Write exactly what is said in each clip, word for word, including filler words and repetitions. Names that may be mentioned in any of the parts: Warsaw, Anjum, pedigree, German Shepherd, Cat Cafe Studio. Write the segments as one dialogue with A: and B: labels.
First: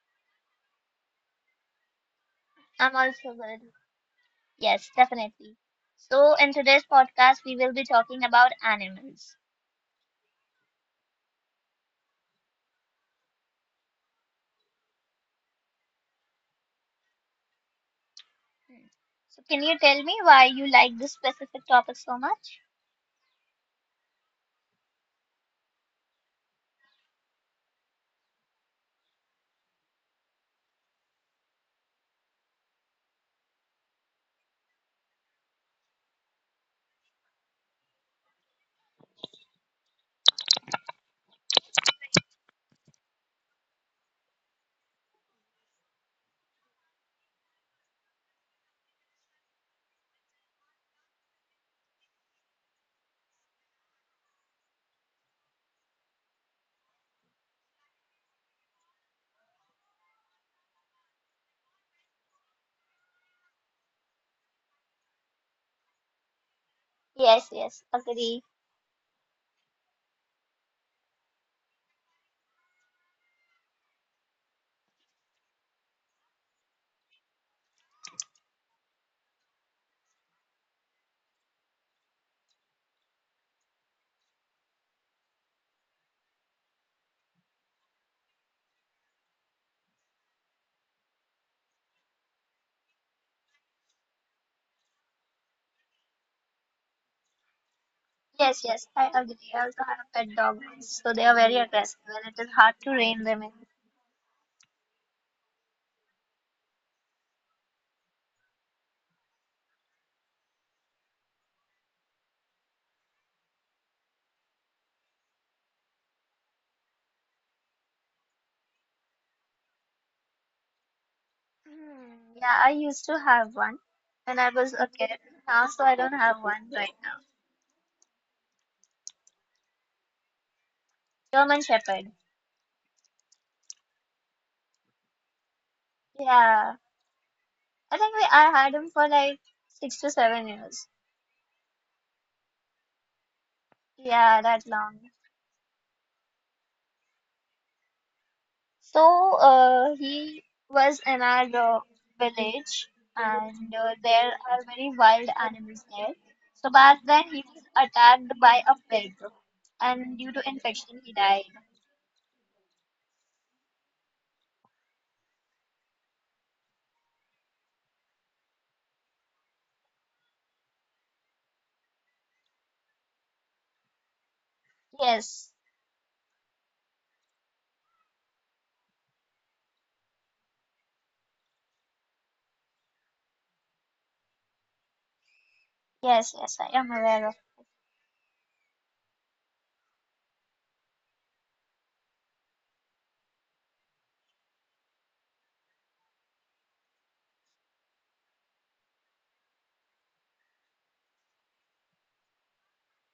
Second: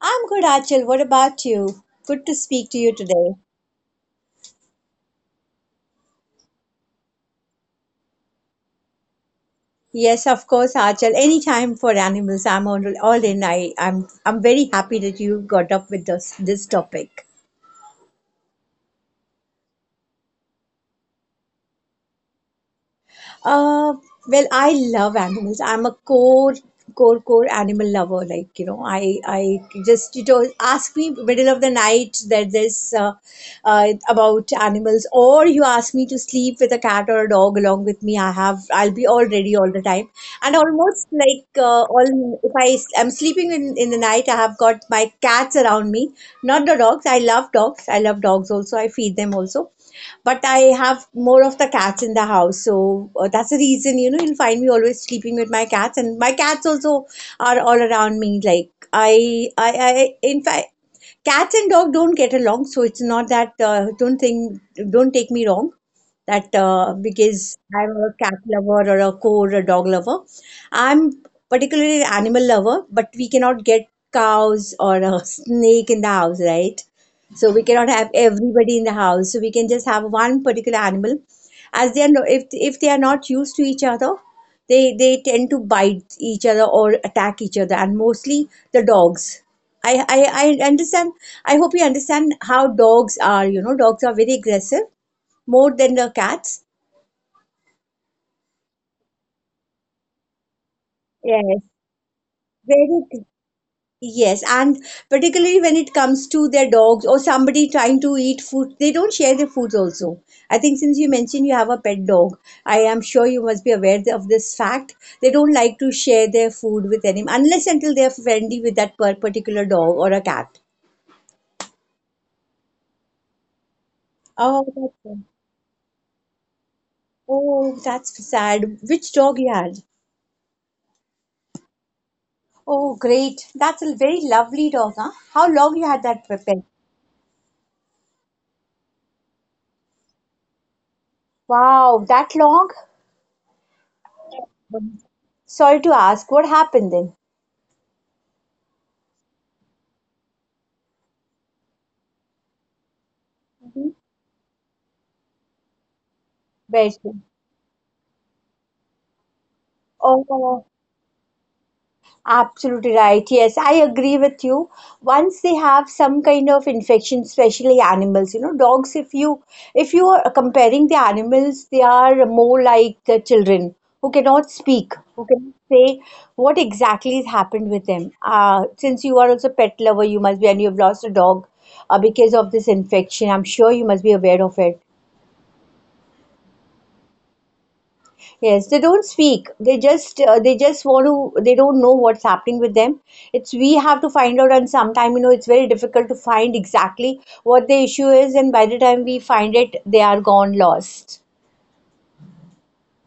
A: I'm good, Achal. What about you? Good to speak to you
B: I'm also
A: today.
B: good. Yes, definitely. So, in today's podcast, we will be talking about animals.
A: Yes, of course, Achal. Anytime for animals, I'm on all in. I, I'm I'm very happy that you got up with this this topic.
B: Hmm. So, can you tell me why you like this specific topic so much?
A: Uh, well, I love animals. I'm a core, core, core animal lover. Like you know, I, I just you know, ask me middle of the night that there's uh, uh, about animals, or you ask me to sleep with a cat or a dog along with me. I have, I'll be all ready all the time, and almost like uh, all if I am sleeping in in the night, I have got my cats around me, not the dogs. I love dogs. I love dogs also. I feed them also, but I have more of the cats in the house, so uh, that's the reason you know you'll find me always sleeping with my cats, and my cats also are all around me. Like I, I, I in fact, cats and dog don't get along, so it's not that. Uh, don't think, don't take me wrong that uh,
B: Yes,
A: because
B: yes,
A: I'm a cat
B: agree.
A: lover or a core a dog lover. I'm particularly an animal lover, but we cannot get cows or a snake in the house, right? So we cannot have everybody in the house. So we can just have one particular animal, as they are no, if if they are not used to each other, they they tend to bite each other or attack each other, and mostly the dogs. I, I, I understand. I hope you understand how dogs are. You know, dogs are very aggressive more than the cats.
B: Yes, yes, I agree. I also have pet dogs, so they are very
A: Yes.
B: aggressive and it is hard to
A: Very
B: rein
A: c-
B: them in.
A: yes, and particularly when it comes to their dogs or somebody trying to eat food, they don't share their foods also. I think since you mentioned you have a pet dog, I am sure you must be aware of this fact. They don't like to share their food with anyone unless until they are friendly with that per- particular dog or a cat.
B: Hmm, yeah, I used to have one when I
A: Oh,
B: was a
A: that's
B: kid.
A: good.
B: Now, so I don't have one right now.
A: Oh, that's sad. Which dog you had?
B: German Shepherd.
A: Oh, great. That's a very lovely dog, huh? How long you had that pet?
B: Yeah, I think we, I had him for like six to seven years.
A: Wow, that long?
B: Yeah, that long.
A: Sorry to ask, what happened then?
B: So uh, he was in our uh, village, and uh, there are very wild animals there. So back
A: Better.
B: then he was attacked by a pig, and due to
A: Oh,
B: infection he died.
A: absolutely right. Yes, I agree with you. Once they have some kind of infection, especially animals, you know, dogs, if you if you are comparing the animals, they are more like the children who cannot speak, who
B: Yes,
A: cannot say what exactly has happened with them. Uh, since you are also a pet lover, you must be, and you have lost a dog uh, because of this infection. I'm sure you must be aware of it.
B: yes, yes, I am aware of.
A: Yes, they don't speak. They just uh, they just want to. They don't know what's happening with them. It's we have to find out, and sometime you know it's very difficult to find exactly what the issue is, and by the time we find it, they are gone lost.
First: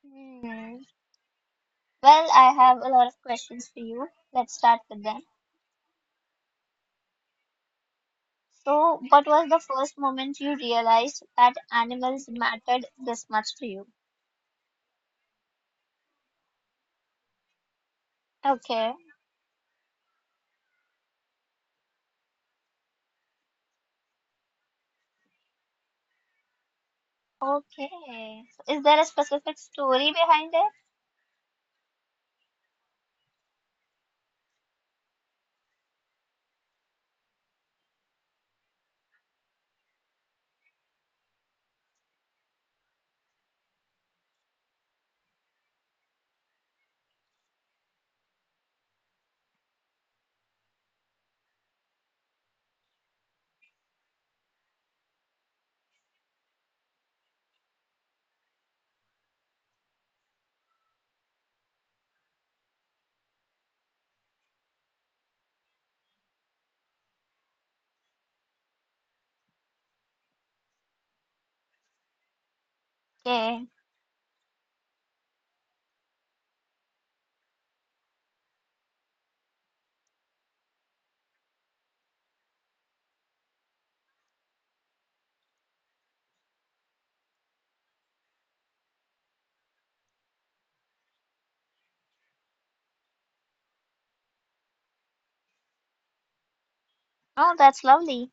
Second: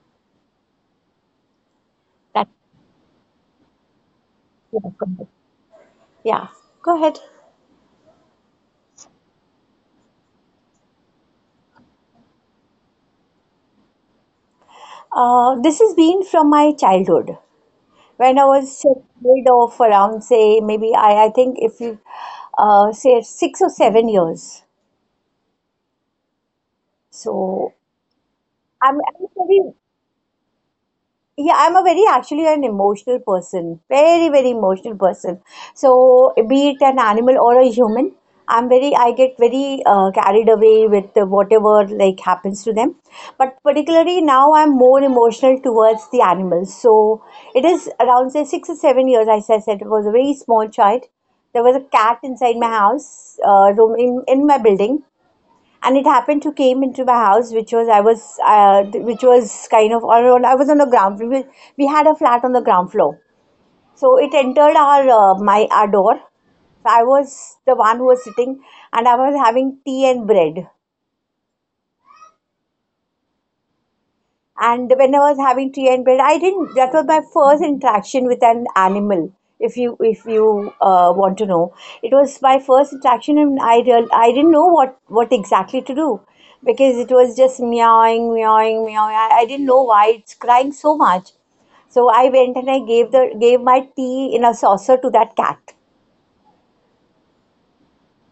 B: Hmm. Well,
A: That's
B: I have a lot of questions for you. Let's
A: yeah.
B: start with
A: Go
B: them.
A: ahead. Yeah, go ahead.
B: So, what was the first moment you realized that animals mattered this much to you?
A: Uh, this has been from my childhood when I was
B: Okay.
A: a kid of around say maybe I I think if you uh, say six or seven years. So
B: Okay. So, is
A: I'm,
B: there a
A: I'm
B: specific
A: very
B: story behind it?
A: Yeah, I'm a very actually an emotional person, very, very emotional person. So, be it an animal or a human, I'm very, I get very uh, carried away with the whatever like happens to them. But particularly now, I'm more emotional towards the animals. So, it is around say six or seven years, as I said, it was a very small child. There was a cat inside my house, uh, room in, in my building, and it happened to came into my house which was i was uh, which was kind of or on- I was on the ground we, we had a flat on the ground floor, so it entered our uh, my our door, so I was the one who was sitting, and I was having tea and bread.
B: Okay.
A: And when I was having tea and bread, I didn't. That was my first interaction with an animal. If you if you uh, want to know, it was my first interaction, and I real I didn't know what what exactly to do because it was just meowing, meowing, meowing. I, I didn't know why it's crying so much. So I went and I gave the gave my tea in a saucer to that cat.
B: Oh, that's lovely.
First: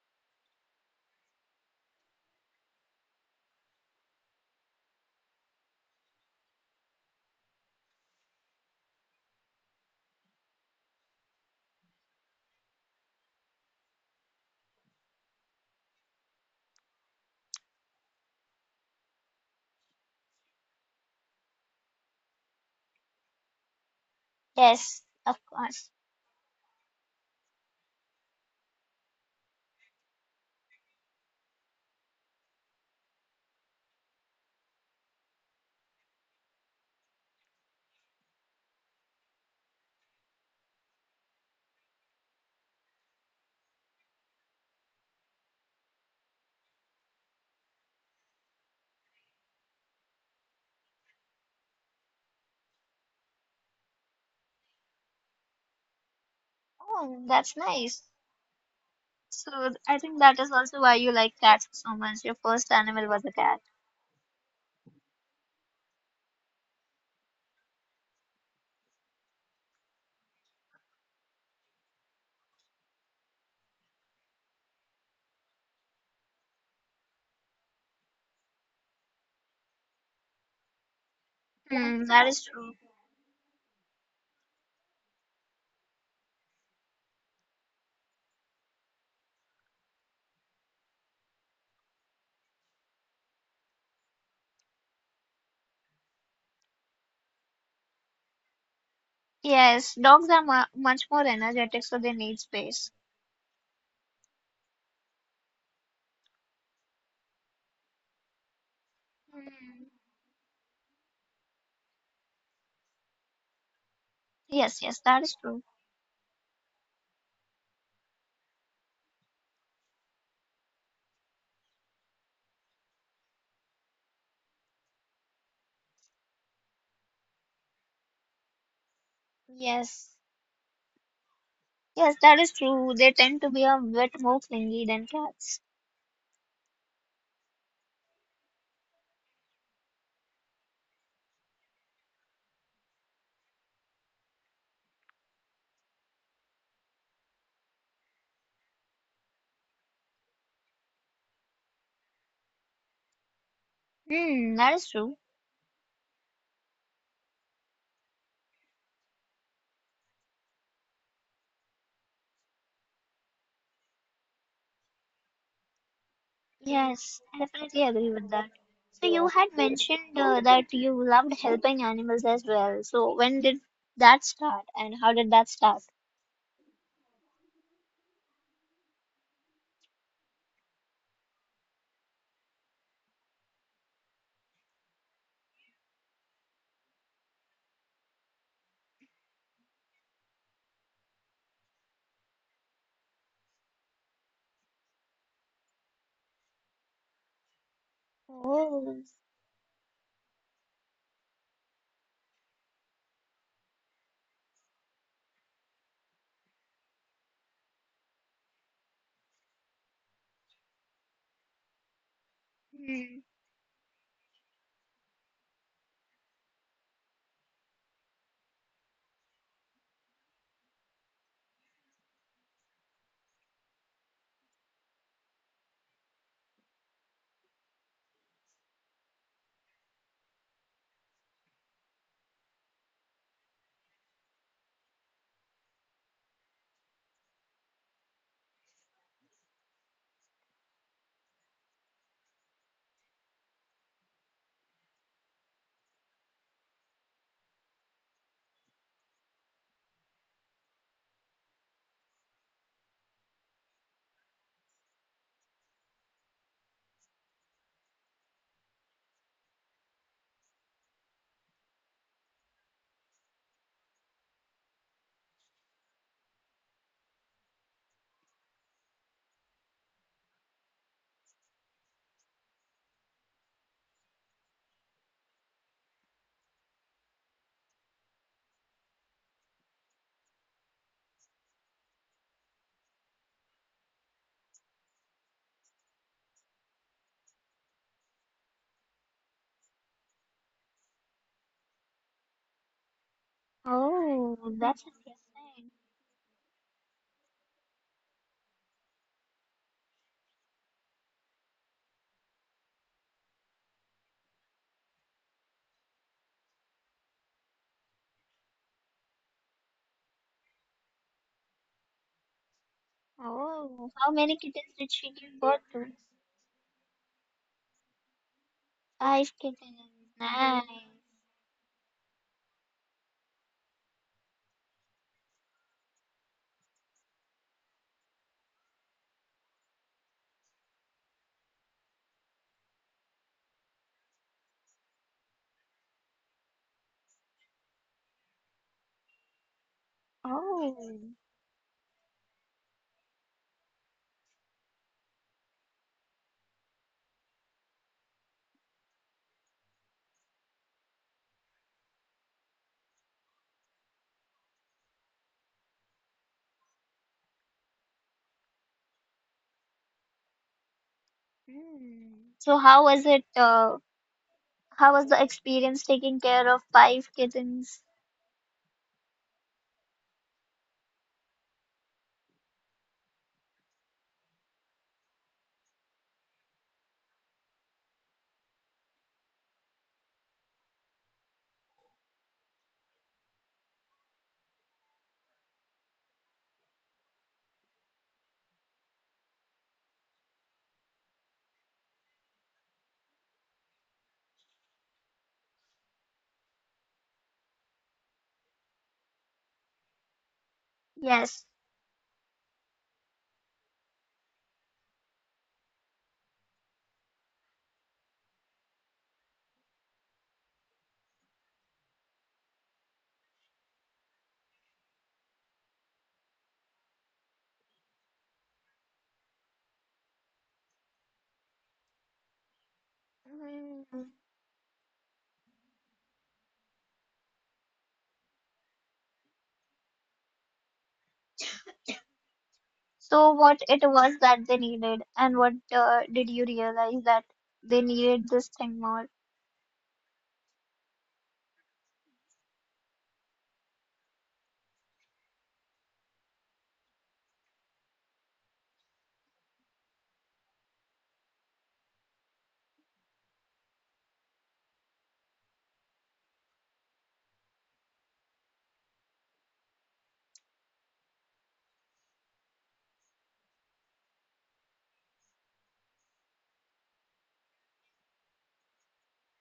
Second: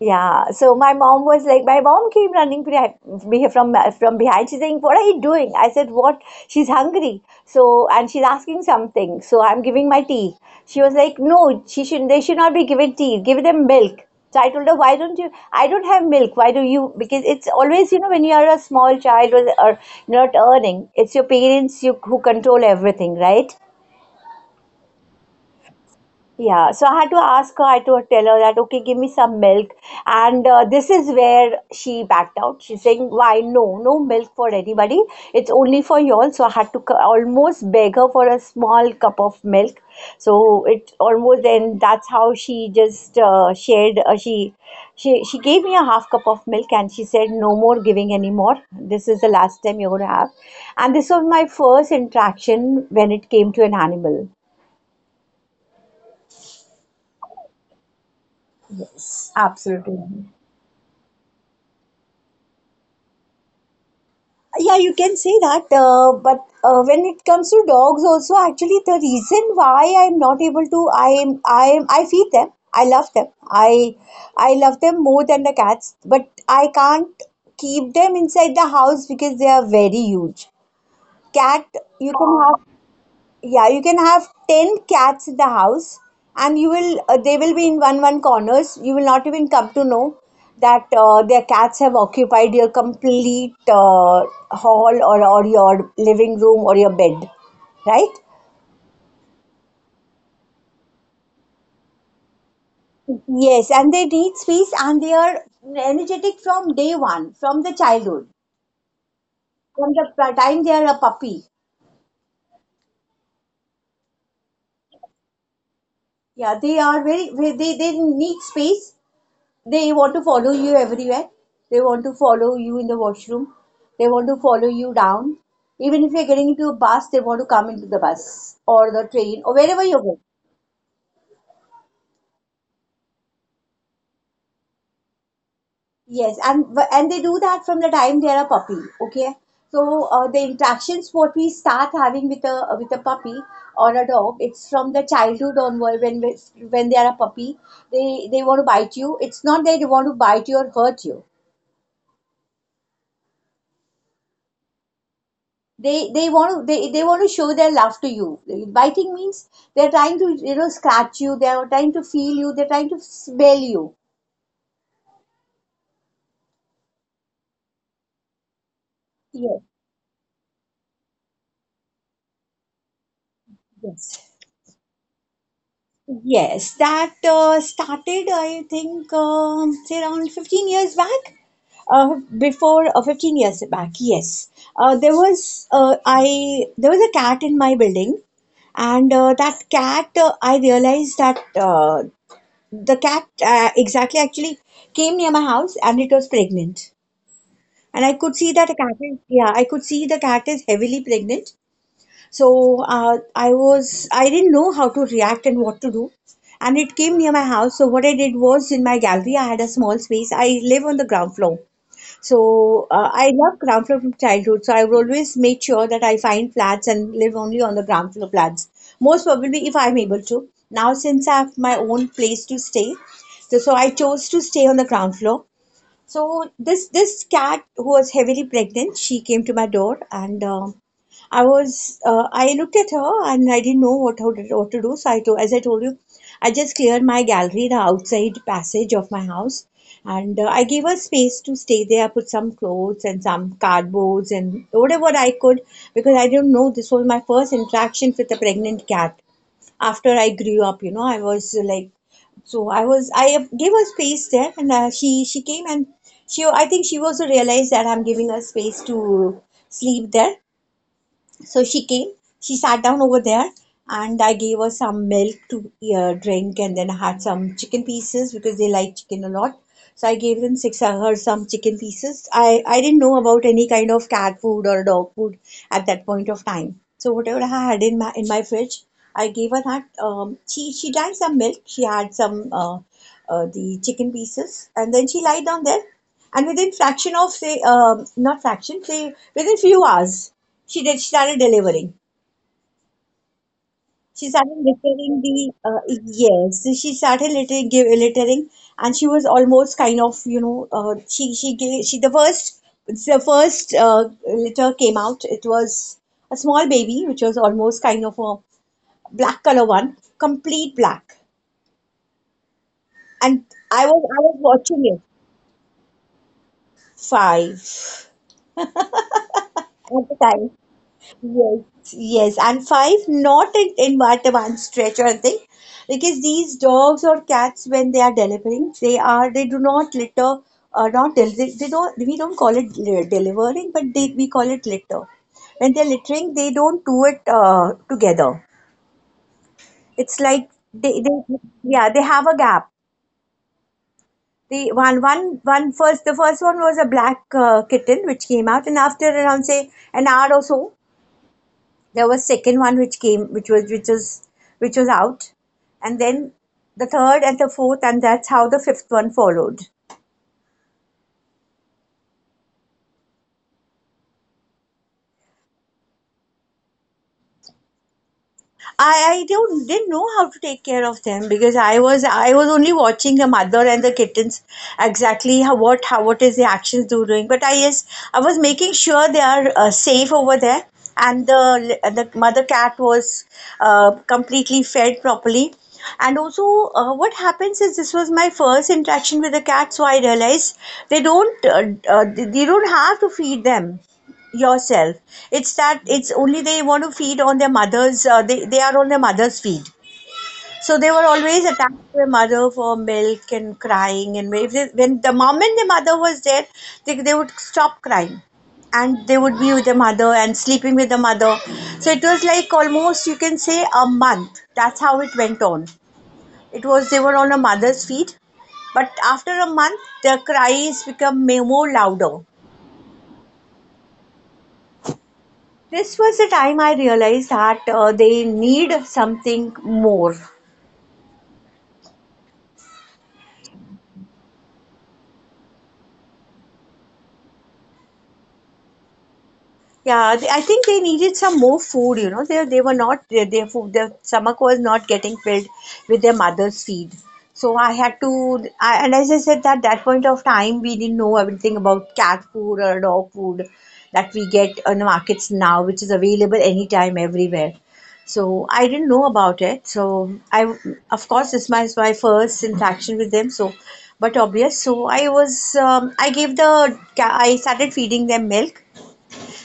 A: Yeah, so my mom was like, my mom came running behind, beh- from from behind. She's saying, "What are you doing?" I said, "What?" She's hungry, so and she's asking something. So I'm giving my tea. She was like, "No, she should. They should not be given tea. Give them milk." So I told her, "Why don't you? I don't have milk. Why do you? Because it's always, you know, when you are a small child or, or not earning, it's your parents you who control everything, right?"
B: Yes, of course.
A: Yeah, so I had to ask her, I had to tell her that, okay, give me some milk. And uh, this is where she backed out. She's saying, why no, no milk for anybody. It's only for you all. So I had to c- almost beg her for a small cup of milk. So it almost, and that's how she just uh, shared, uh, she, she, she gave me a half cup of milk and she said, no more giving anymore. This is the last time you're going to have. And this was my first interaction when it came to an animal.
B: Oh, that's nice. So th- I
A: Absolutely.
B: think that is also why you like cats so much. Your first animal was a cat.
A: Yeah, you can say that. Uh, but uh, when it comes to dogs, also actually the reason why I'm not able to, I am, I am, I feed them. I love them. I, I love them more than the cats. But I can't keep them inside the house because they are very huge. Cat,
B: Hmm,
A: you
B: that is
A: can
B: true.
A: yeah you can have ten cats in the house and you will uh, they will be in one one corners, you will not even come to know that uh, their cats have occupied your complete uh, hall or, or your living room or your bed, right?
B: Yes, dogs are mu much more energetic, so they need space.
A: Yes, and they need space, and they are energetic from day one from the childhood,
B: Hmm.
A: from the time they are a puppy.
B: Yes, yes, that is true.
A: Yeah, they are very, they they need space. They want to follow you everywhere. They want to follow you in the washroom. They want to follow you down. Even if you're getting into a bus, they want to come into the bus or the train or wherever you
B: Yes.
A: go.
B: Yes, that is true. They tend to be a bit more clingy than cats.
A: Yes, and and they do that from the time they're a puppy. Okay, so uh, the interactions what we start having with a with a puppy or a dog, it's from the childhood onward. When when they are a puppy, they they want to bite you. It's not that they want to bite you or hurt you.
B: Hmm, that is true.
A: they they want to they, they want to show their love to you, biting means they're trying to you know scratch you, they're trying to feel you, they're trying to smell you.
B: Yes, I definitely agree with that. So you had
A: Yes,
B: mentioned uh, that you loved helping animals as well. So when did
A: yes,
B: that start and how did that start?
A: yes. That uh, started, I think, um, say around fifteen years back. Uh, before uh, fifteen years back, yes. Uh, there was uh, I there was a cat in my building, and uh, that cat uh, I realized that uh, the cat uh, exactly actually came near my house and it was pregnant, and I could see that the cat
B: Oh.
A: is yeah I could see the cat is heavily pregnant. So uh, i was I didn't know how to react and what to do, and it came near my house, so what I did was in my gallery I had a small space, I live on the ground floor. So uh,
B: Hmm.
A: I love ground floor from childhood. So I will always make sure that I find flats and live only on the ground floor flats. Most probably, if I'm able to. Now, since I have my own place to stay, so, so I chose to stay on the ground floor. So this this cat who was heavily pregnant, she came to my door, and uh, I was uh, I looked at her and I didn't know what how to- what to do. So I told, as I told you, I just cleared my gallery, the outside passage of my house, and uh, I gave her space to stay there. I put some clothes and some cardboards and whatever I could because I didn't know this was my first interaction with a pregnant cat after I grew up, you know, I was uh, like, so I was, I gave her space there, and uh, she she came and she, I think she also realized that I'm giving her space to sleep there, so she came, she sat down over there, and I gave her some milk to uh, drink, and then I had some chicken pieces because they like chicken a lot. So I gave them six uh, her some chicken pieces. I I didn't know about any kind of cat food or dog food at that point of time. So whatever I had in my in my fridge, I gave her that. Um, she she drank some milk. She had some uh, uh, the chicken pieces, and then she lied down there. And within fraction of say um, not fraction say within few hours she did. She started delivering. She started
B: Oh, that's
A: littering
B: interesting.
A: the uh, yes. She started littering, give, littering, and she was almost kind of you know uh, she she gave she the first the first uh, litter came out. It was a small baby which was almost kind of a black color one, complete black. And I was I
B: Oh,
A: was
B: how many
A: watching it
B: kittens did she give birth to?
A: five
B: Five
A: at the
B: kittens.
A: time.
B: Nice.
A: Yes, yes, and five, not in, in at one stretch or thing, because these dogs or cats, when they are delivering, they are they do not litter, uh, not del- they, they don't we don't call it li- delivering, but they we call it litter. When they're littering, they don't do it uh, together. It's like they, they
B: Oh.
A: yeah they have a gap. The one one one first the first one was a black uh, kitten which came out, and after around say an hour or so, there was second one which came, which was which was which was out, and then the third and the fourth, and that's how the fifth one followed.
B: Hmm. So how was it? Uh, how was the experience taking care of five kittens?
A: I, I don't didn't know how to take care of them because I was I was only watching the mother and the kittens exactly how what how what is the actions they're doing. But I, yes, I was making sure they are uh, safe over there, and the the mother cat was uh, completely fed properly. And also, uh, what happens is this was my first interaction with the cat, so I realized they don't uh, uh, they don't have to feed them yourself. It's that it's only they want to feed on their mother's. Uh, they they are on their mother's feed. So they were always
B: Yes.
A: attached to their mother for milk and crying. And if they, when the moment the mother was there, they they would stop crying, and they would be with the mother and sleeping with the mother. So it was like almost you can say a month. That's how it went on. It was they were on a mother's feed, but after a month, their cries become ma- more louder. This was the time I realized that uh, they need something more.
B: So what it was that they needed, and what uh, did you realize that they needed this thing more?
A: Yeah, th- I think they needed some more food, you know. They, they were not, their, their food, their stomach was not getting filled with their mother's feed. So I had to, I, and as I said, that that point of time, we didn't know everything about cat food or dog food that we get on the markets now, which is available anytime, everywhere. So I didn't know about it. So I, of course, this was my first interaction with them. So, but obvious. So I was, um, I gave the, ca- I started feeding them milk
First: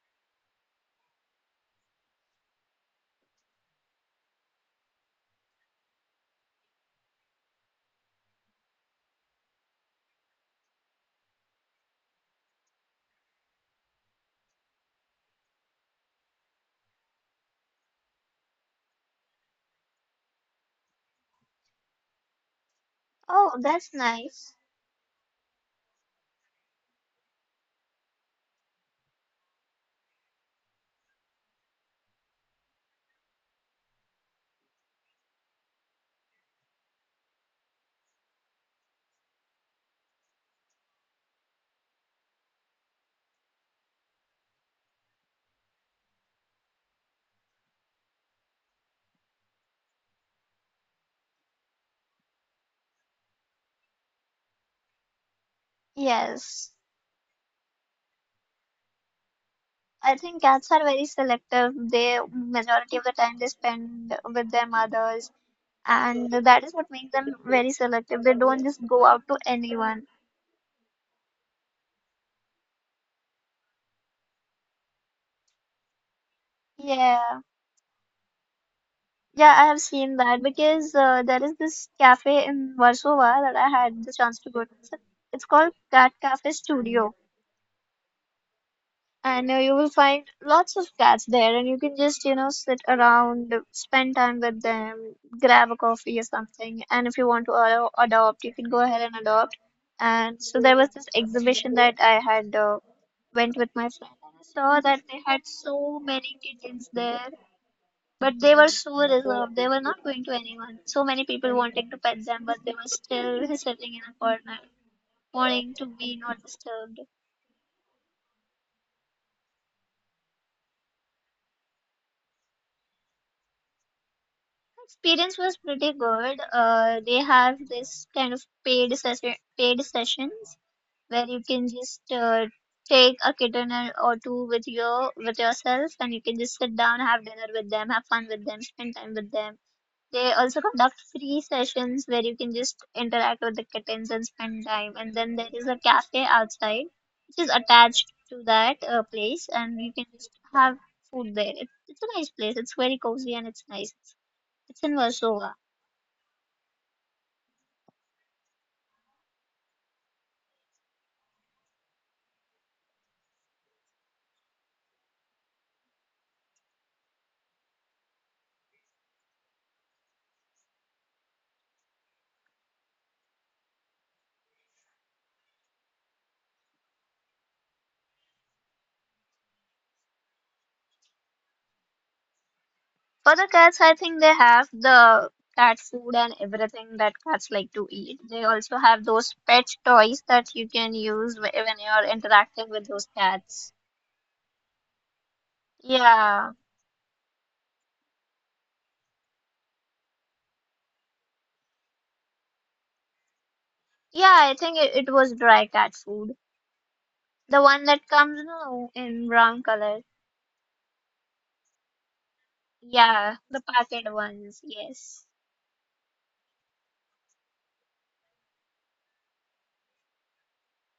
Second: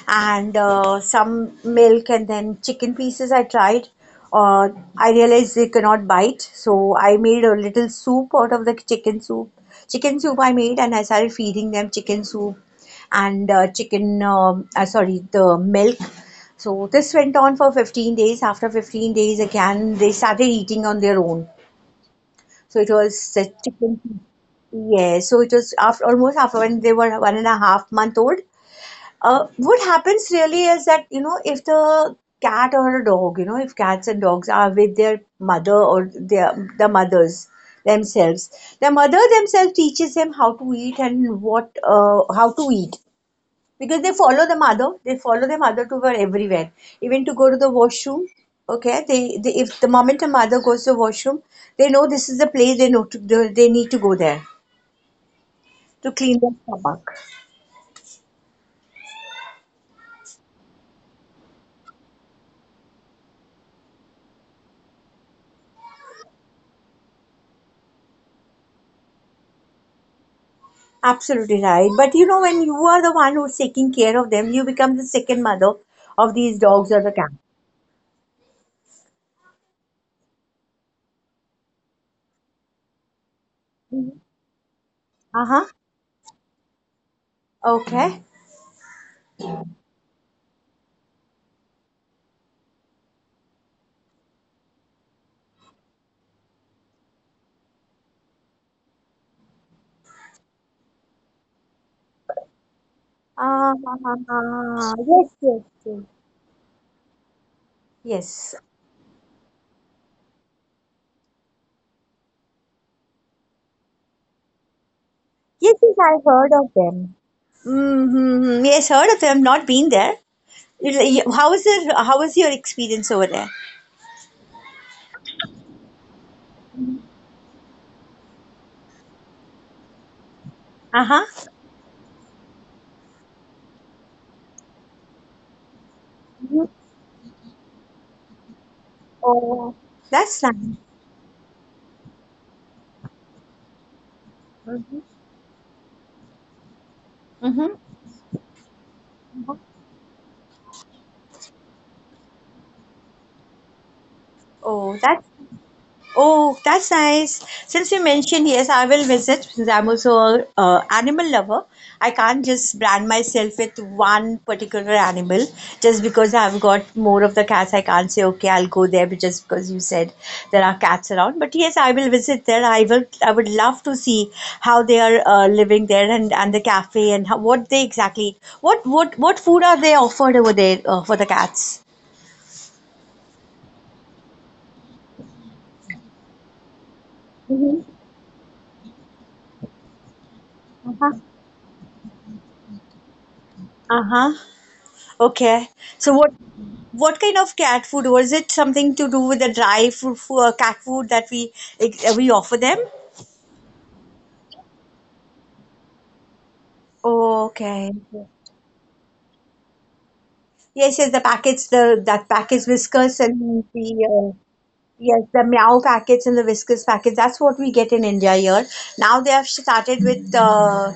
A: and uh, some milk and then chicken pieces I tried. Uh, I realized they cannot bite, so I made a little soup out of the chicken soup. Chicken soup I made, and I started feeding them chicken soup and uh, chicken, um, uh, sorry, the milk. So this went on for fifteen days. After fifteen days, again, they started eating on their own. So it was the
B: Oh, that's
A: chicken.
B: nice.
A: Yeah, so it was after almost after when they were one and a half month old. uh, what happens really is that, you know, if the cat or a dog, you know, if cats and dogs are with their mother or their the mothers themselves, the mother themselves teaches them how to eat and what uh, how to eat because they follow the mother. They follow the mother to her everywhere, even to go to the washroom. Okay, they, they if the moment a mother goes to the washroom, they know this is the place they know to, they they need to go there to clean their
B: Yes,
A: stomach.
B: I think cats are very selective. They majority of the time they spend with their mothers, and that is what makes them very selective. They don't just go out to anyone.
A: Absolutely right. But you know, when you are the one who's taking care of them, you become the second mother of these dogs or the cat.
B: Yeah, yeah, I have seen that because uh, there is this cafe in Warsaw that I had the chance to go to. It's it's
A: Uh huh.
B: called Cat Cafe Studio,
A: Okay.
B: and uh, you will find lots of cats there, and you can just you know sit around, spend time with them, grab a coffee or something. And if you want to ado- adopt, you can go ahead and adopt. And so there was this exhibition that I had uh, went with
A: Uh,
B: my friend, and I saw that they
A: Yes,
B: had
A: yes,
B: so
A: yes,
B: many kittens there, but they
A: yes.
B: were so reserved. They were not going to anyone. So many people wanting to pet them, but they were still sitting in a corner, wanting
A: Yes,
B: to
A: yes,
B: be
A: I've
B: not
A: heard of
B: disturbed.
A: them. Mm-hmm. Yes, heard of them. Not been there. You- How was the, how was your experience over there?
B: Experience was pretty good. Uh, they have this kind of paid session, paid sessions
A: Uh
B: where
A: huh.
B: you can just uh, take a kitten or or two with your with yourself, and you can just
A: Mhm.
B: sit down, have dinner with them, have fun with them, spend time with them.
A: Oh,
B: They
A: that's
B: also
A: nice.
B: conduct free sessions where you can just interact with the kittens and spend time.
A: Mhm,
B: And then there is a cafe outside, which is
A: mm-hmm,
B: attached to that uh, place,
A: mhm.
B: and you can just have food there. It, it's a nice place. It's very cozy and it's nice. It's in
A: Oh, that's
B: Warsaw.
A: Oh, that's nice. Since you mentioned, yes, I will visit since I'm also a uh, animal lover. I can't just brand myself with one particular animal just because I've got more of the cats. I can't say, okay, I'll go there but just because you said there are cats around. But yes, I will visit there. I will. I would love to see how they are uh, living there, and, and the cafe, and how, what they exactly what what what food are they offered over there uh, for the cats.
B: For the cats, I think they have the cat food and everything that cats like to eat. They also have those pet toys that you can
A: Uh-huh.
B: use wh- when you're interacting with those cats.
A: Uh huh. Okay. So what
B: Yeah.
A: what kind of cat food was it? Something to do with the dry food, uh, cat food that we eh, we offer them?
B: Yeah, I think it, it was dry cat food. The one
A: Okay.
B: that comes no, in brown color.
A: Yes, yes, the packets, the that packets, whiskers
B: Yeah, the
A: and the
B: packet
A: uh,
B: ones. Yes.
A: yes, the meow packets and the whiskers packets. That's what we get in India here. Now they have started with uh,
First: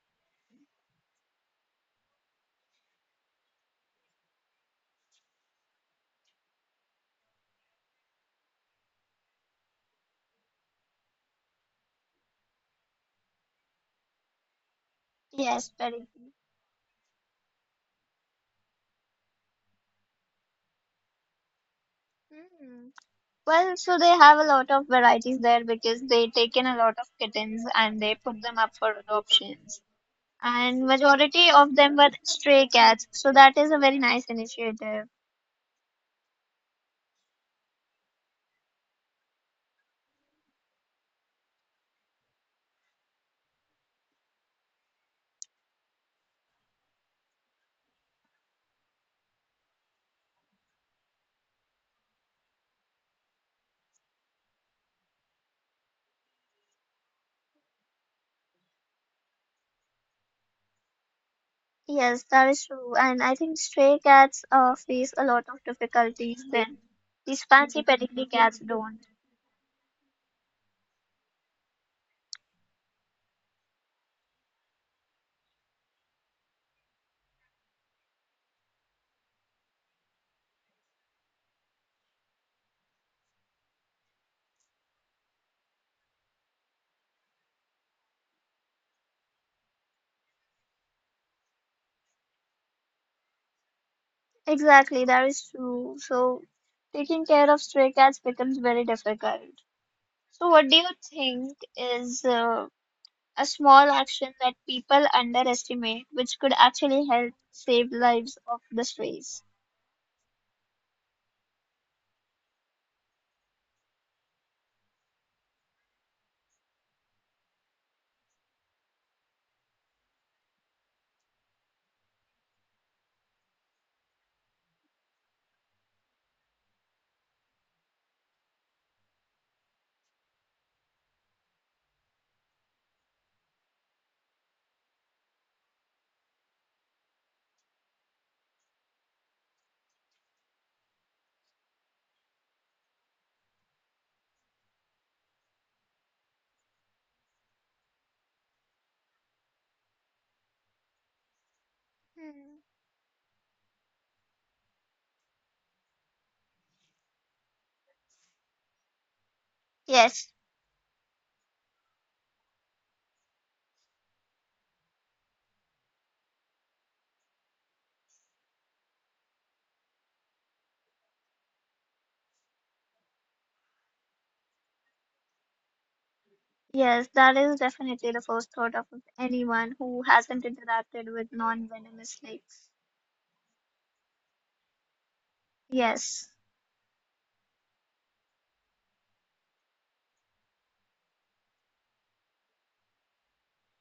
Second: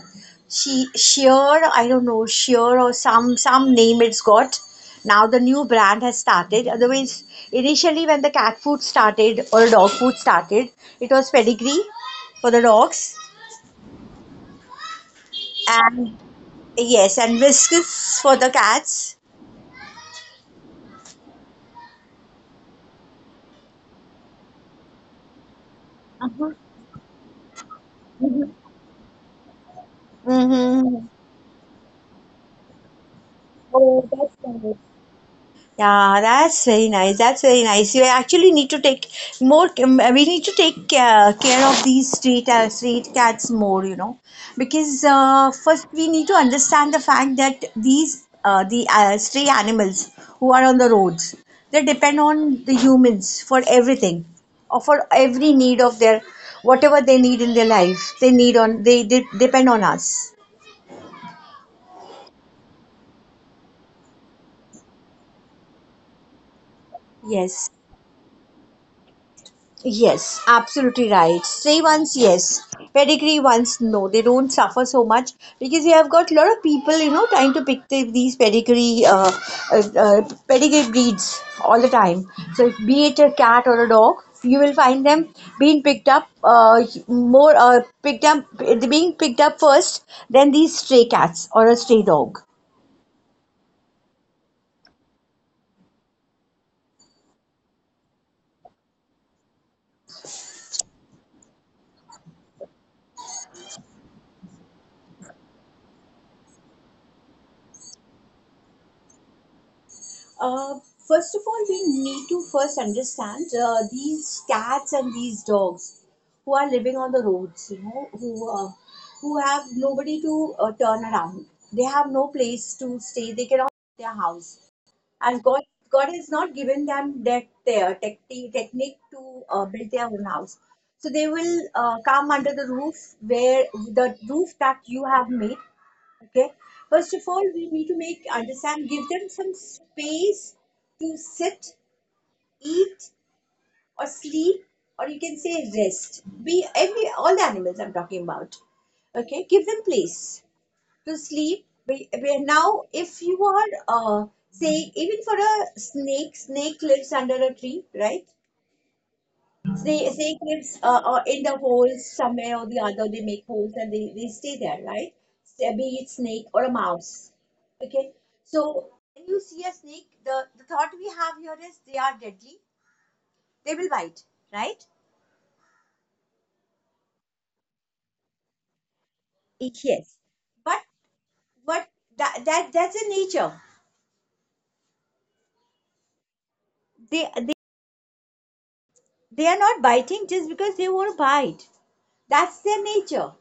A: she sheer. I don't know sheer or some some name it's got. Now the new brand has started. Otherwise, initially when the cat food started or dog food started, it was pedigree for the dogs
B: Yes,
A: and,
B: pedigree.
A: yes, and whiskers for the cats.
B: Mm. Well, so they have a lot of varieties there because they
A: Uh-huh.
B: take in a lot of kittens and they put
A: Mm-hmm.
B: them up for adoption. And
A: Mm-hmm.
B: majority of them were stray cats, so that is a very
A: Oh,
B: nice
A: that's nice.
B: initiative.
A: Yeah, that's very nice. That's very nice. You actually need to take more. um, We need to take care, care of these street uh, street cats more, you know, because uh, first we need to understand the fact that these uh, the uh, stray animals who are on the roads, they depend on the humans for everything, or for every need of their, whatever they need in their life. They need on they, they depend on us.
B: Yes, that is true, and I think stray cats uh, face a lot of difficulties then these
A: Yes.
B: fancy pedigree cats don't.
A: Yes, absolutely right. Say once yes. Pedigree once no. They don't suffer so much because you have got a lot of people, you know, trying to pick the, these pedigree, uh, uh, uh, pedigree breeds all the time. So, be it a cat or a dog, you will find them being picked up uh, more, uh, picked up, being picked up first than these stray cats or a stray dog.
B: Exactly, that is true. So taking care of stray cats becomes very difficult. So what do you think is uh, a small action that people underestimate, which could actually help save lives of the strays?
A: Uh, first of all, we need to first understand uh, these cats and these dogs who are living on the roads, you know, who uh, who have nobody to uh, turn around. They have no place to stay. They cannot leave their house, and God God has not given them that their tech, technique to uh, build their own house. So they will uh, come under the roof, where the roof that you have made. Okay, first of all we need to make understand, give them some space to sit, eat, or sleep, or you can say rest, be every all animals, I'm talking about. Okay, give them place to sleep.
B: Hmm.
A: We, we now, if you are uh, saying, even for a snake snake lives under a tree, right?
B: yes
A: they they kids uh, are in the holes somewhere or the other. They make holes and they, they stay there, right? Say, be it snake or a mouse. Okay. So when you see a snake, the, the thought we have here is they are deadly. They will bite, right?
B: Yes, that is definitely the first thought of anyone who hasn't
A: Yes.
B: interacted
A: But
B: with non-venomous
A: but
B: snakes.
A: that, that that's their nature.
B: Yes.
A: They they they are not biting just because they want to bite. That's their nature.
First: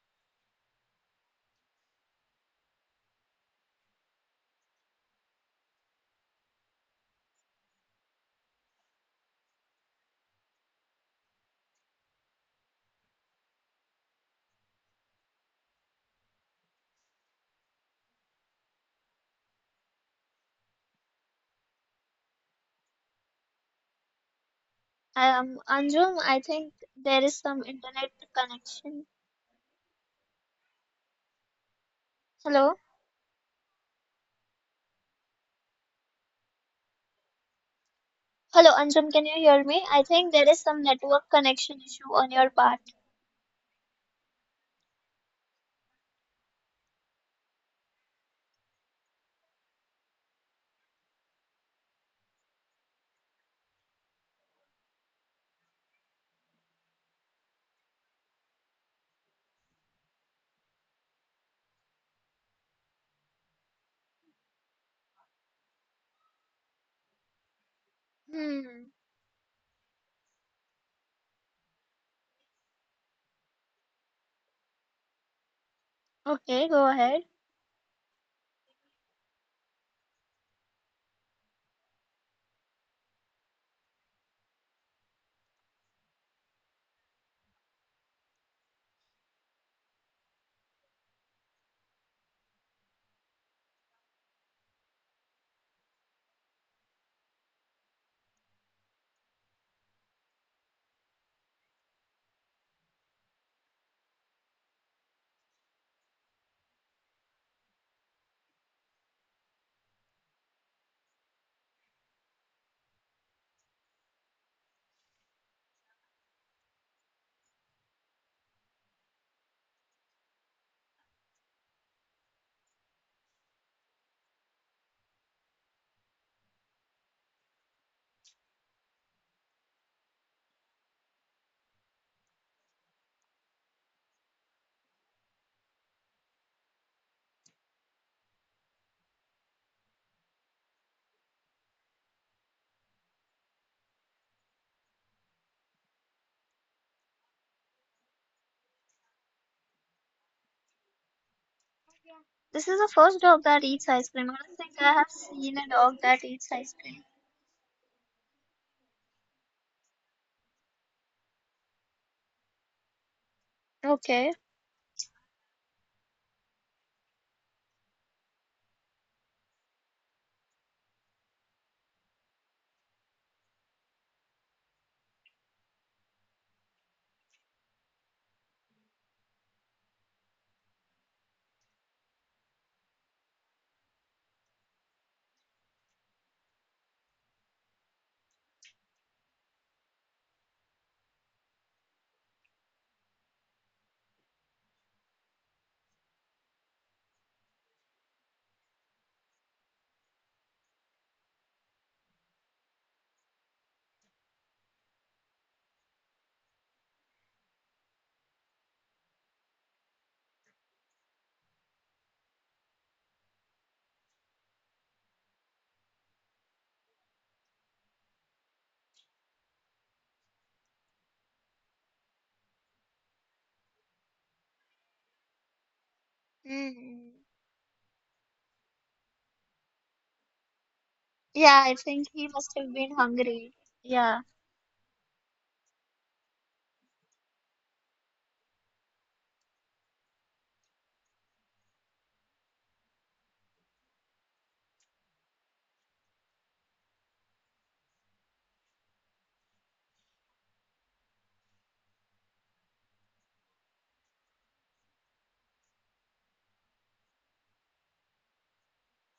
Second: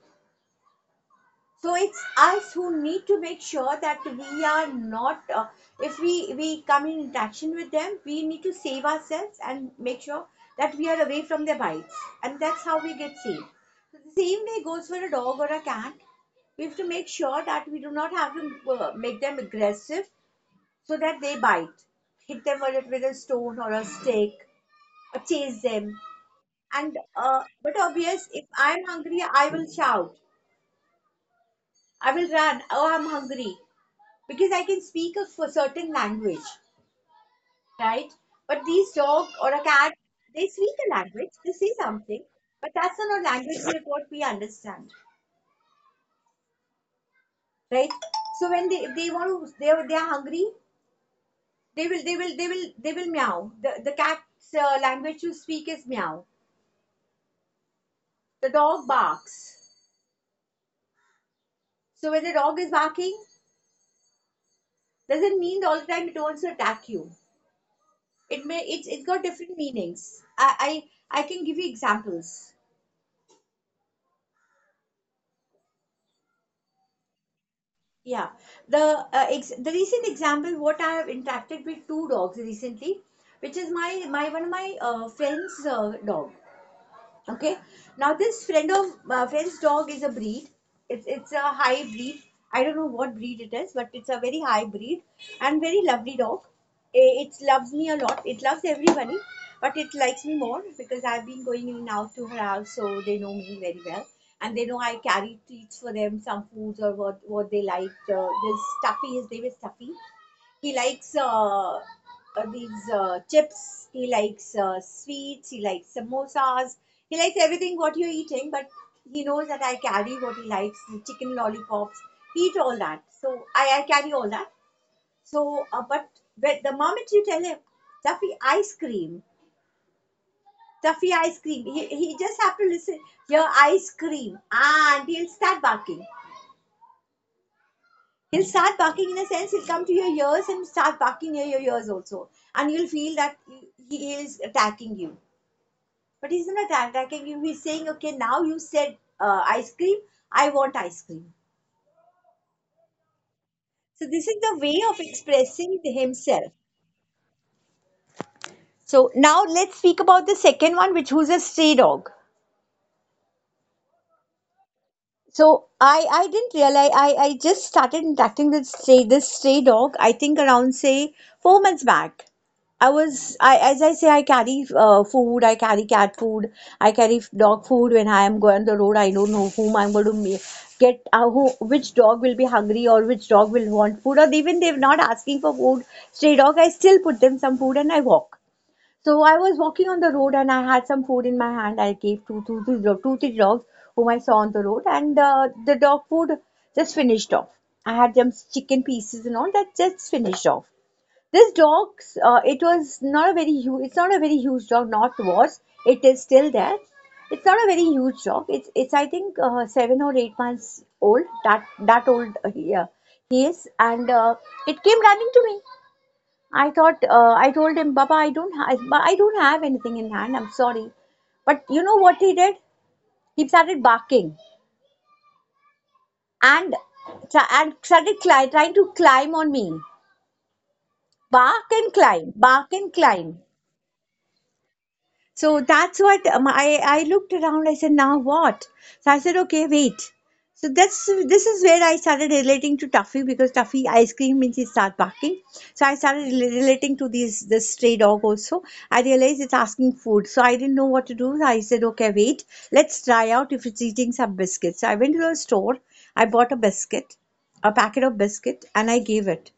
A: So it's us who need to make sure that we are not uh, if we we come in interaction with them, we need to save ourselves and make sure that we are away from their bites, and that's how we get saved. So the same way goes for a dog or a cat. We have to make sure that we do not have to uh, make them aggressive so that they bite, hit them with a with a stone or a stick, or
B: Um,
A: chase them,
B: Anjum, I think
A: and
B: there is
A: uh,
B: some
A: but
B: internet
A: obvious, if I'm
B: connection.
A: hungry, I will shout, I will run,
B: Hello?
A: oh, I'm hungry, because I can speak a f- certain language, right? But
B: Hello,
A: these
B: Anjum,
A: dog
B: can you
A: or a
B: hear me?
A: cat,
B: I think
A: they
B: there is
A: speak
B: some
A: a language,
B: network
A: they say
B: connection issue
A: something,
B: on your
A: but
B: part.
A: that's not a language that what we understand, right? So when they they want to they are- they are hungry, they will they will they will they will meow. The the cat's uh, language to speak is meow. The dog barks. So when the dog is barking, doesn't mean all the time it wants to attack you. It may it's
B: Hmm.
A: it's got different meanings. I I, I can give you examples.
B: Okay, go ahead.
A: Yeah, the uh, ex the recent example what I have interacted with two dogs recently, which is my my one of my uh, friend's uh, dog. Okay. Now this friend of uh, friend's dog is a breed. It's it's a high breed. I don't know what breed it is, but it's a very high breed and very lovely dog. I- It loves me a lot. It loves everybody, but it likes me more because I've been going in and out to her house, so they know me very well. And they know I carry treats for them, some foods or what what they like. Uh, this Stuffy, his name is Stuffy. He likes uh, uh, these uh, chips. He likes uh, sweets. He likes samosas. He likes everything what you're eating, but he knows that I carry what he likes, the chicken lollipops. He eats all that. So I, I carry all that. So, uh, but, but the moment you tell him, Tuffy ice cream, Tuffy ice cream, he, he just have to listen, hear ice cream, and he'll start barking. He'll start barking in a sense, he'll come to your ears and start barking near your ears also. And you'll feel that he is attacking you. But he's not attacking you, he's saying, okay, now you said uh, ice cream, I want ice cream.
B: This is the first dog that
A: So
B: eats
A: this is
B: ice
A: the
B: cream. I
A: way
B: don't
A: of
B: think I have
A: expressing
B: seen a dog
A: himself.
B: that eats ice cream.
A: So now let's speak about the second one, which who's a stray dog.
B: Okay.
A: So I I didn't realize I I just started interacting with stray this stray dog I think around say four months back. I was I as I say I carry uh, food, I carry cat food, I carry dog food when I am going on the road. I don't know whom I'm going to me- get uh, who which dog will be hungry or which dog will want food, or even they're not asking for food, stray dog, I still put them some food and I walk. So I was walking on the road and I had some food in my hand. I gave to to the dog- to the dogs whom I saw on the road, and uh, the dog food just finished off. I had some chicken pieces and all that just finished off. This dog's uh, it was not a very huge. It's not a very huge dog. Not was. It is still there. It's not a very huge dog. It's it's I think uh, seven or eight months old. That that old uh, he, uh, he is, and uh, it came running to me. I thought, uh, I told him, Baba, I don't, ha- I, I don't have anything in hand. I'm sorry, but you know what he did? He started barking and try-
B: Hmm.
A: and started cli- trying to climb on me. Bark and
B: Yeah, I
A: climb,
B: think he
A: bark and
B: must have been
A: climb.
B: hungry. Yeah,
A: So that's what um, I, I looked around. I said, now what? So I said, okay, wait. So that's this is where I started relating to Tuffy, because Tuffy ice cream means he start barking. So I started rela- relating to these this stray dog also. I realized it's asking food, so I didn't know what to do. I said, okay, wait, let's try out if it's eating some biscuits. So I went to a store. I bought a biscuit, a packet of biscuit, and I gave it.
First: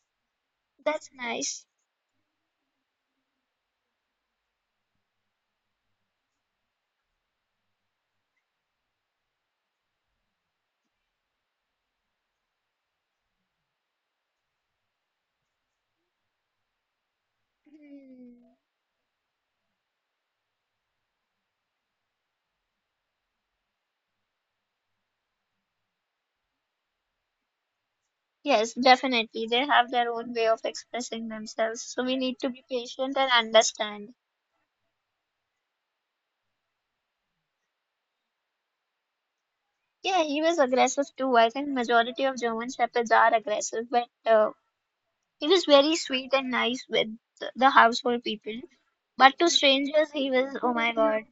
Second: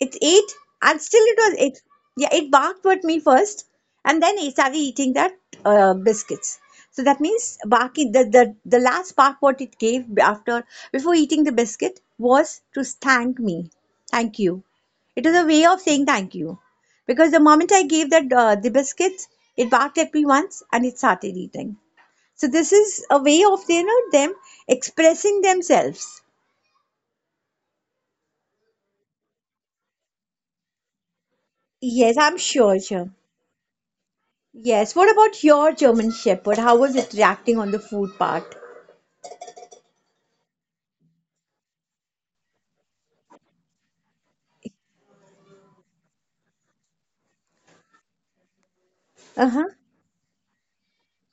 A: It ate, and
B: that's
A: still it was
B: nice.
A: it. Yeah, it barked at me first and then it started eating that uh, biscuits. So that means barking, the, the the last bark what it gave after before eating the biscuit was to thank me. Thank you. It was a way of saying thank you, because the moment I gave that uh,
B: Hmm.
A: the biscuits, it barked at me once and it started eating. So this is a way of, you know, them expressing themselves.
B: Yes, definitely. They have their own way of expressing themselves.
A: Yes,
B: So we
A: i'm
B: need to be
A: sure sure.
B: patient and understand.
A: Yes. What about your German Shepherd? How was it reacting on the food part?
B: Yeah, he was aggressive too. I think majority of German shepherds are aggressive, but uh, he was very sweet and nice with the the household people. But to
A: Uh-huh.
B: strangers, he was, oh my God,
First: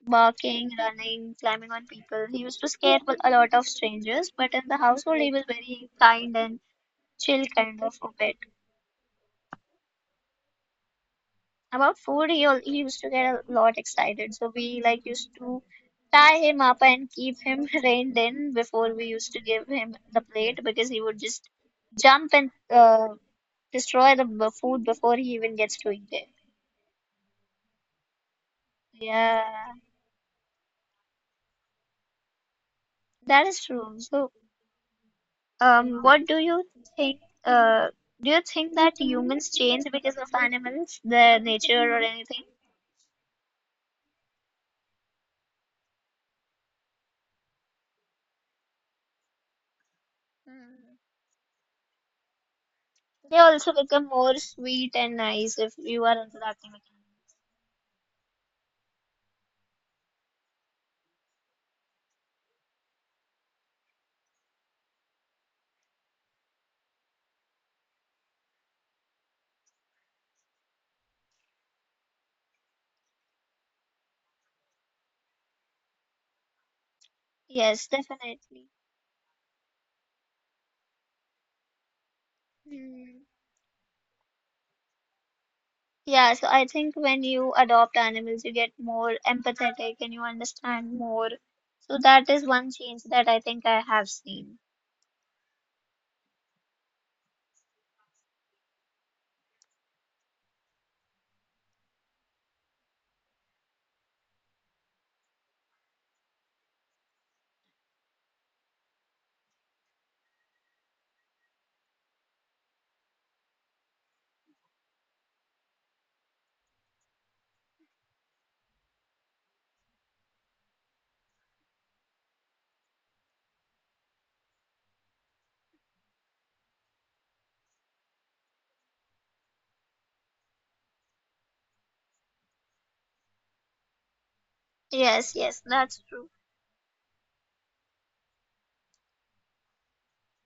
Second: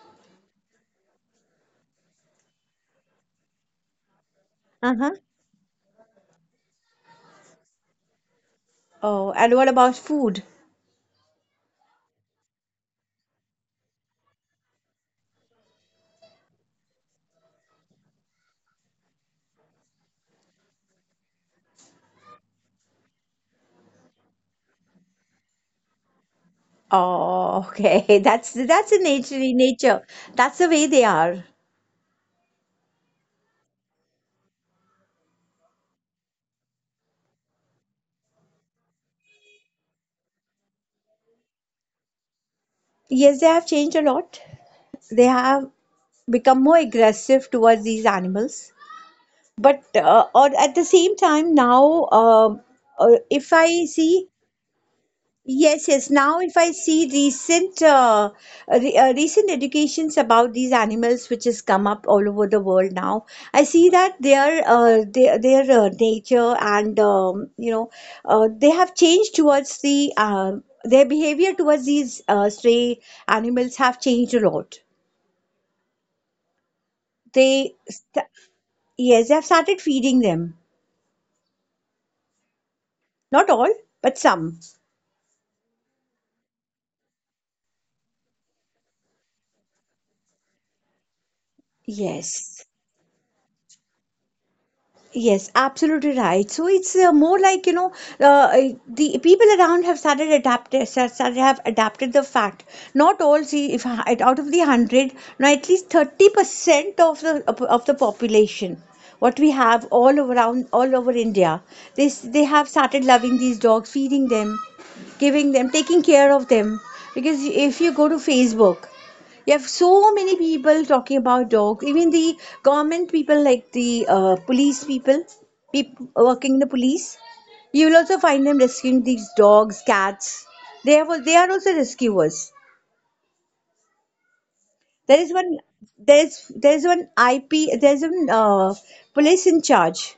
B: barking, running, climbing on people. He used to scare a lot of strangers, but in the
A: Uh-huh.
B: household, he was very kind and chill kind of.
A: Oh, and what about food?
B: About food, he, al- he used to get a lot excited, so we like used to tie him up and keep him reined in before we used to give him the plate, because he would just jump and uh, destroy the b- food before he even gets to eat it.
A: Oh, okay. That's that's a nature
B: Yeah,
A: nature. That's the way they are.
B: that is true. So, um what do you think? uh do you think that humans change because of animals, their nature, or anything?
A: Yes, they have changed a lot. They have become more aggressive towards these animals. But uh, or at the
B: Mm.
A: same time now, um uh,
B: they
A: if
B: also
A: I
B: become
A: see.
B: more sweet and nice if
A: Yes,
B: you
A: yes.
B: are
A: Now, if
B: interacting
A: I
B: with.
A: see recent uh, re uh, recent educations about these animals, which has come up all over the world now, I see that their uh, their their uh, nature, and um, you know uh, they have changed towards the uh, their behavior towards these uh, stray animals have changed a lot. They
B: Yes,
A: st
B: definitely.
A: Yes, they have started feeding them.
B: Hmm.
A: Not all, but some.
B: Yeah, so I think when you adopt animals, you get more empathetic and you understand more. So that is
A: Yes.
B: one change that I think I have seen.
A: Yes, absolutely right. So it's uh, more like, you know, uh, the people around have started adapted, started have adapted the fact. Not all. See, if h- out of the hundred, now at least thirty percent of the of the population, what we have all around all over India, they s- they have started loving these dogs, feeding them, giving them, taking care of them. Because if you go to Facebook, you have so many people talking about dogs. Even the government people, like the uh, police people, people working in the police, you will also find them rescuing these dogs, cats. They have they are also rescuers.
B: Yes,
A: There
B: yes,
A: is one
B: that's true.
A: there's there's one I P, there's one uh, police in charge.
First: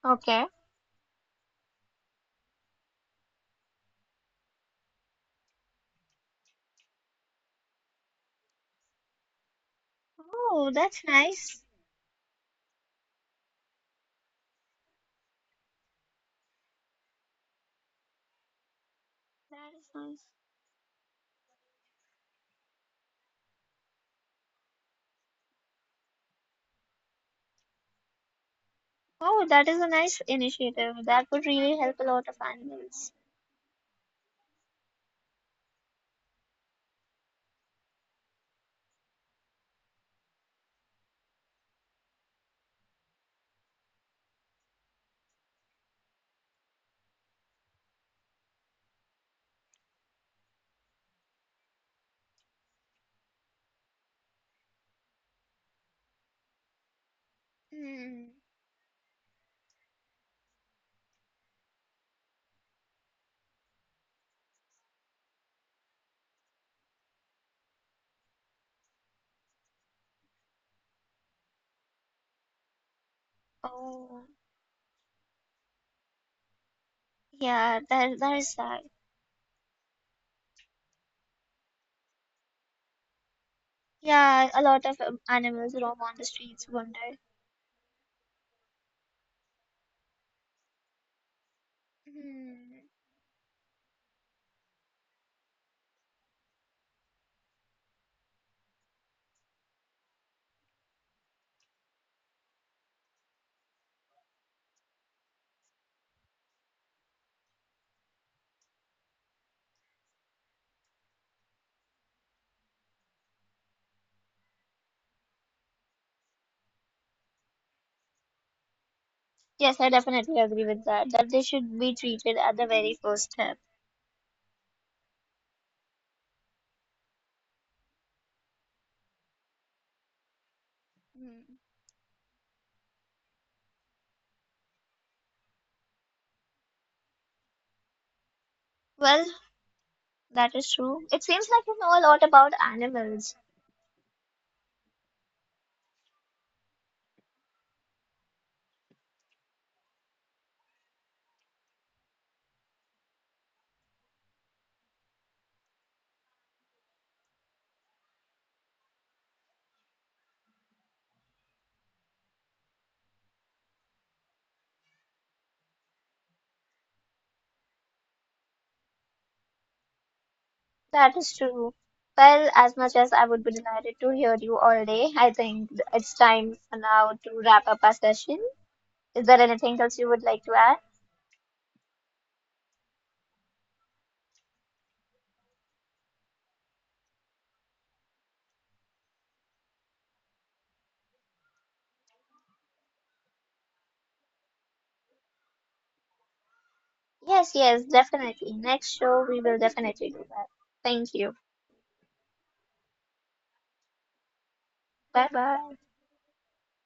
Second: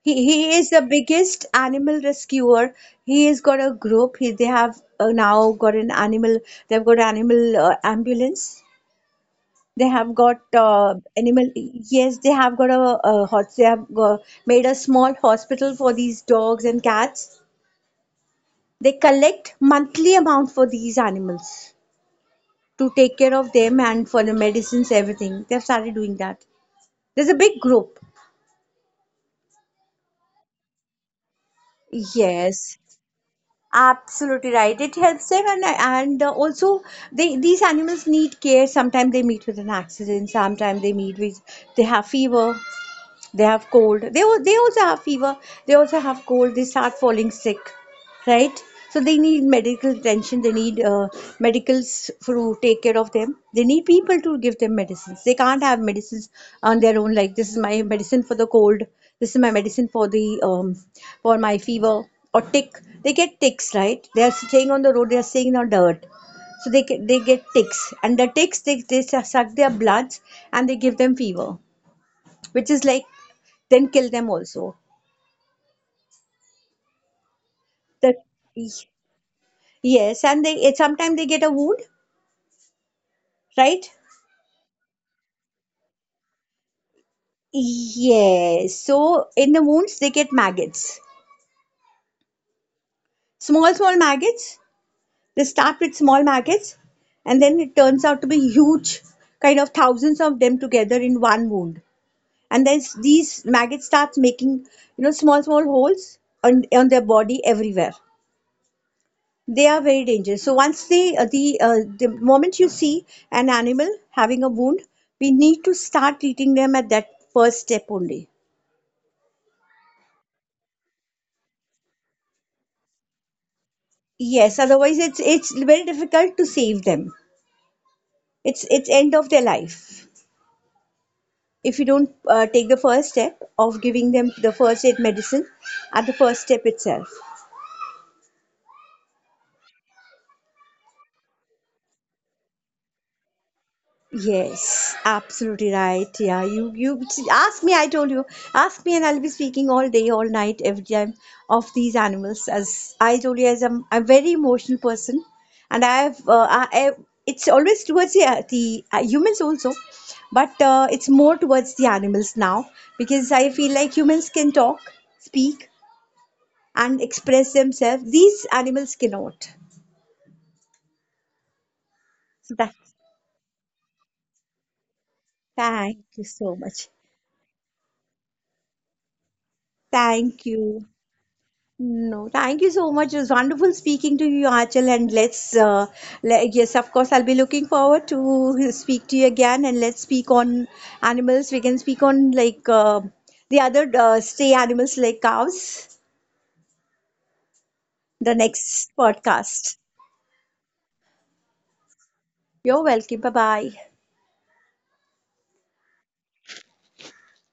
A: He
B: Okay.
A: he is the biggest animal rescuer. He has got a group. He they have uh, now got an animal. They've got animal uh, ambulance. They have got
B: Oh,
A: uh,
B: that's
A: animal.
B: nice.
A: Yes, they have got a, a hos- They have go- made a small hospital for these dogs and cats. They collect
B: That is
A: monthly
B: nice.
A: amount for these animals to take care of them and for the medicines, everything. They have started doing that. There's a big group.
B: Oh, that is a nice initiative. That would really help a lot of
A: Yes,
B: animals.
A: absolutely right. It helps them, and and uh, also they these animals need care. Sometimes they meet with an accident. Sometimes they meet with they have fever. They have cold. They al- they also have fever. They also have cold. They start falling sick, right? So they need medical attention. They need uh, medicals for to take care of them. They need people to give them medicines. They can't have medicines on their own. Like, this is my
B: Hmm.
A: medicine for the cold. This is my medicine for the um, for my fever or tick. They get ticks, right? They are staying on the road. They are staying on dirt, so they get, they get ticks, and the ticks they, they suck their bloods and they give them fever, which is like
B: Oh,
A: then kill them also.
B: yeah, that that is sad.
A: The Yes, and they it, sometimes they get a wound, right?
B: Yeah, a lot of um, animals roam on the streets one day.
A: Yes. So in the wounds they get maggots,
B: Hmm.
A: small small maggots. They start with small maggots, and then it turns out to be huge, kind of thousands of them together in one wound. And then s- these maggots starts making, you know, small small holes on on their body everywhere. They are very dangerous. So once they, uh, the uh, the moment you see an animal having a wound, we need to start treating them at that first step only.
B: Yes, I definitely agree with that, that they should be treated at the very first step.
A: Yes, otherwise it's it's very difficult to save them. It's it's end of their life
B: Hmm.
A: if you don't uh, take the first step of giving them the first aid medicine at the first step itself.
B: Well, that is true. It seems like you know a lot about animals.
A: Yes, absolutely right. Yeah, you you ask me. I told you, ask me, and I'll be speaking all day, all night, every time of these animals. As I told you, as I'm, I'm a very emotional person, and I've uh, I, I, it's always towards the uh, the uh, humans also, but uh, it's more towards the animals now, because I feel like humans can talk, speak, and express themselves. These animals cannot.
B: That is true. Well,
A: So that.
B: as much as I would be delighted to hear you all day, I think
A: Thank
B: it's
A: you
B: time
A: so
B: for
A: much.
B: now to wrap up our session. Is there anything else you would like to
A: Thank
B: add?
A: you. No, thank you so much. It was wonderful speaking to you, Achal, and let's uh, le- yes, of course, I'll be looking forward to speak to you again, and let's speak on animals. We can speak on, like, uh, the other uh, stray animals like cows.
B: Yes, yes,
A: The
B: definitely.
A: next
B: Next show, we will
A: podcast.
B: definitely do that. Thank you.
A: You're welcome. Bye bye.
B: Bye bye.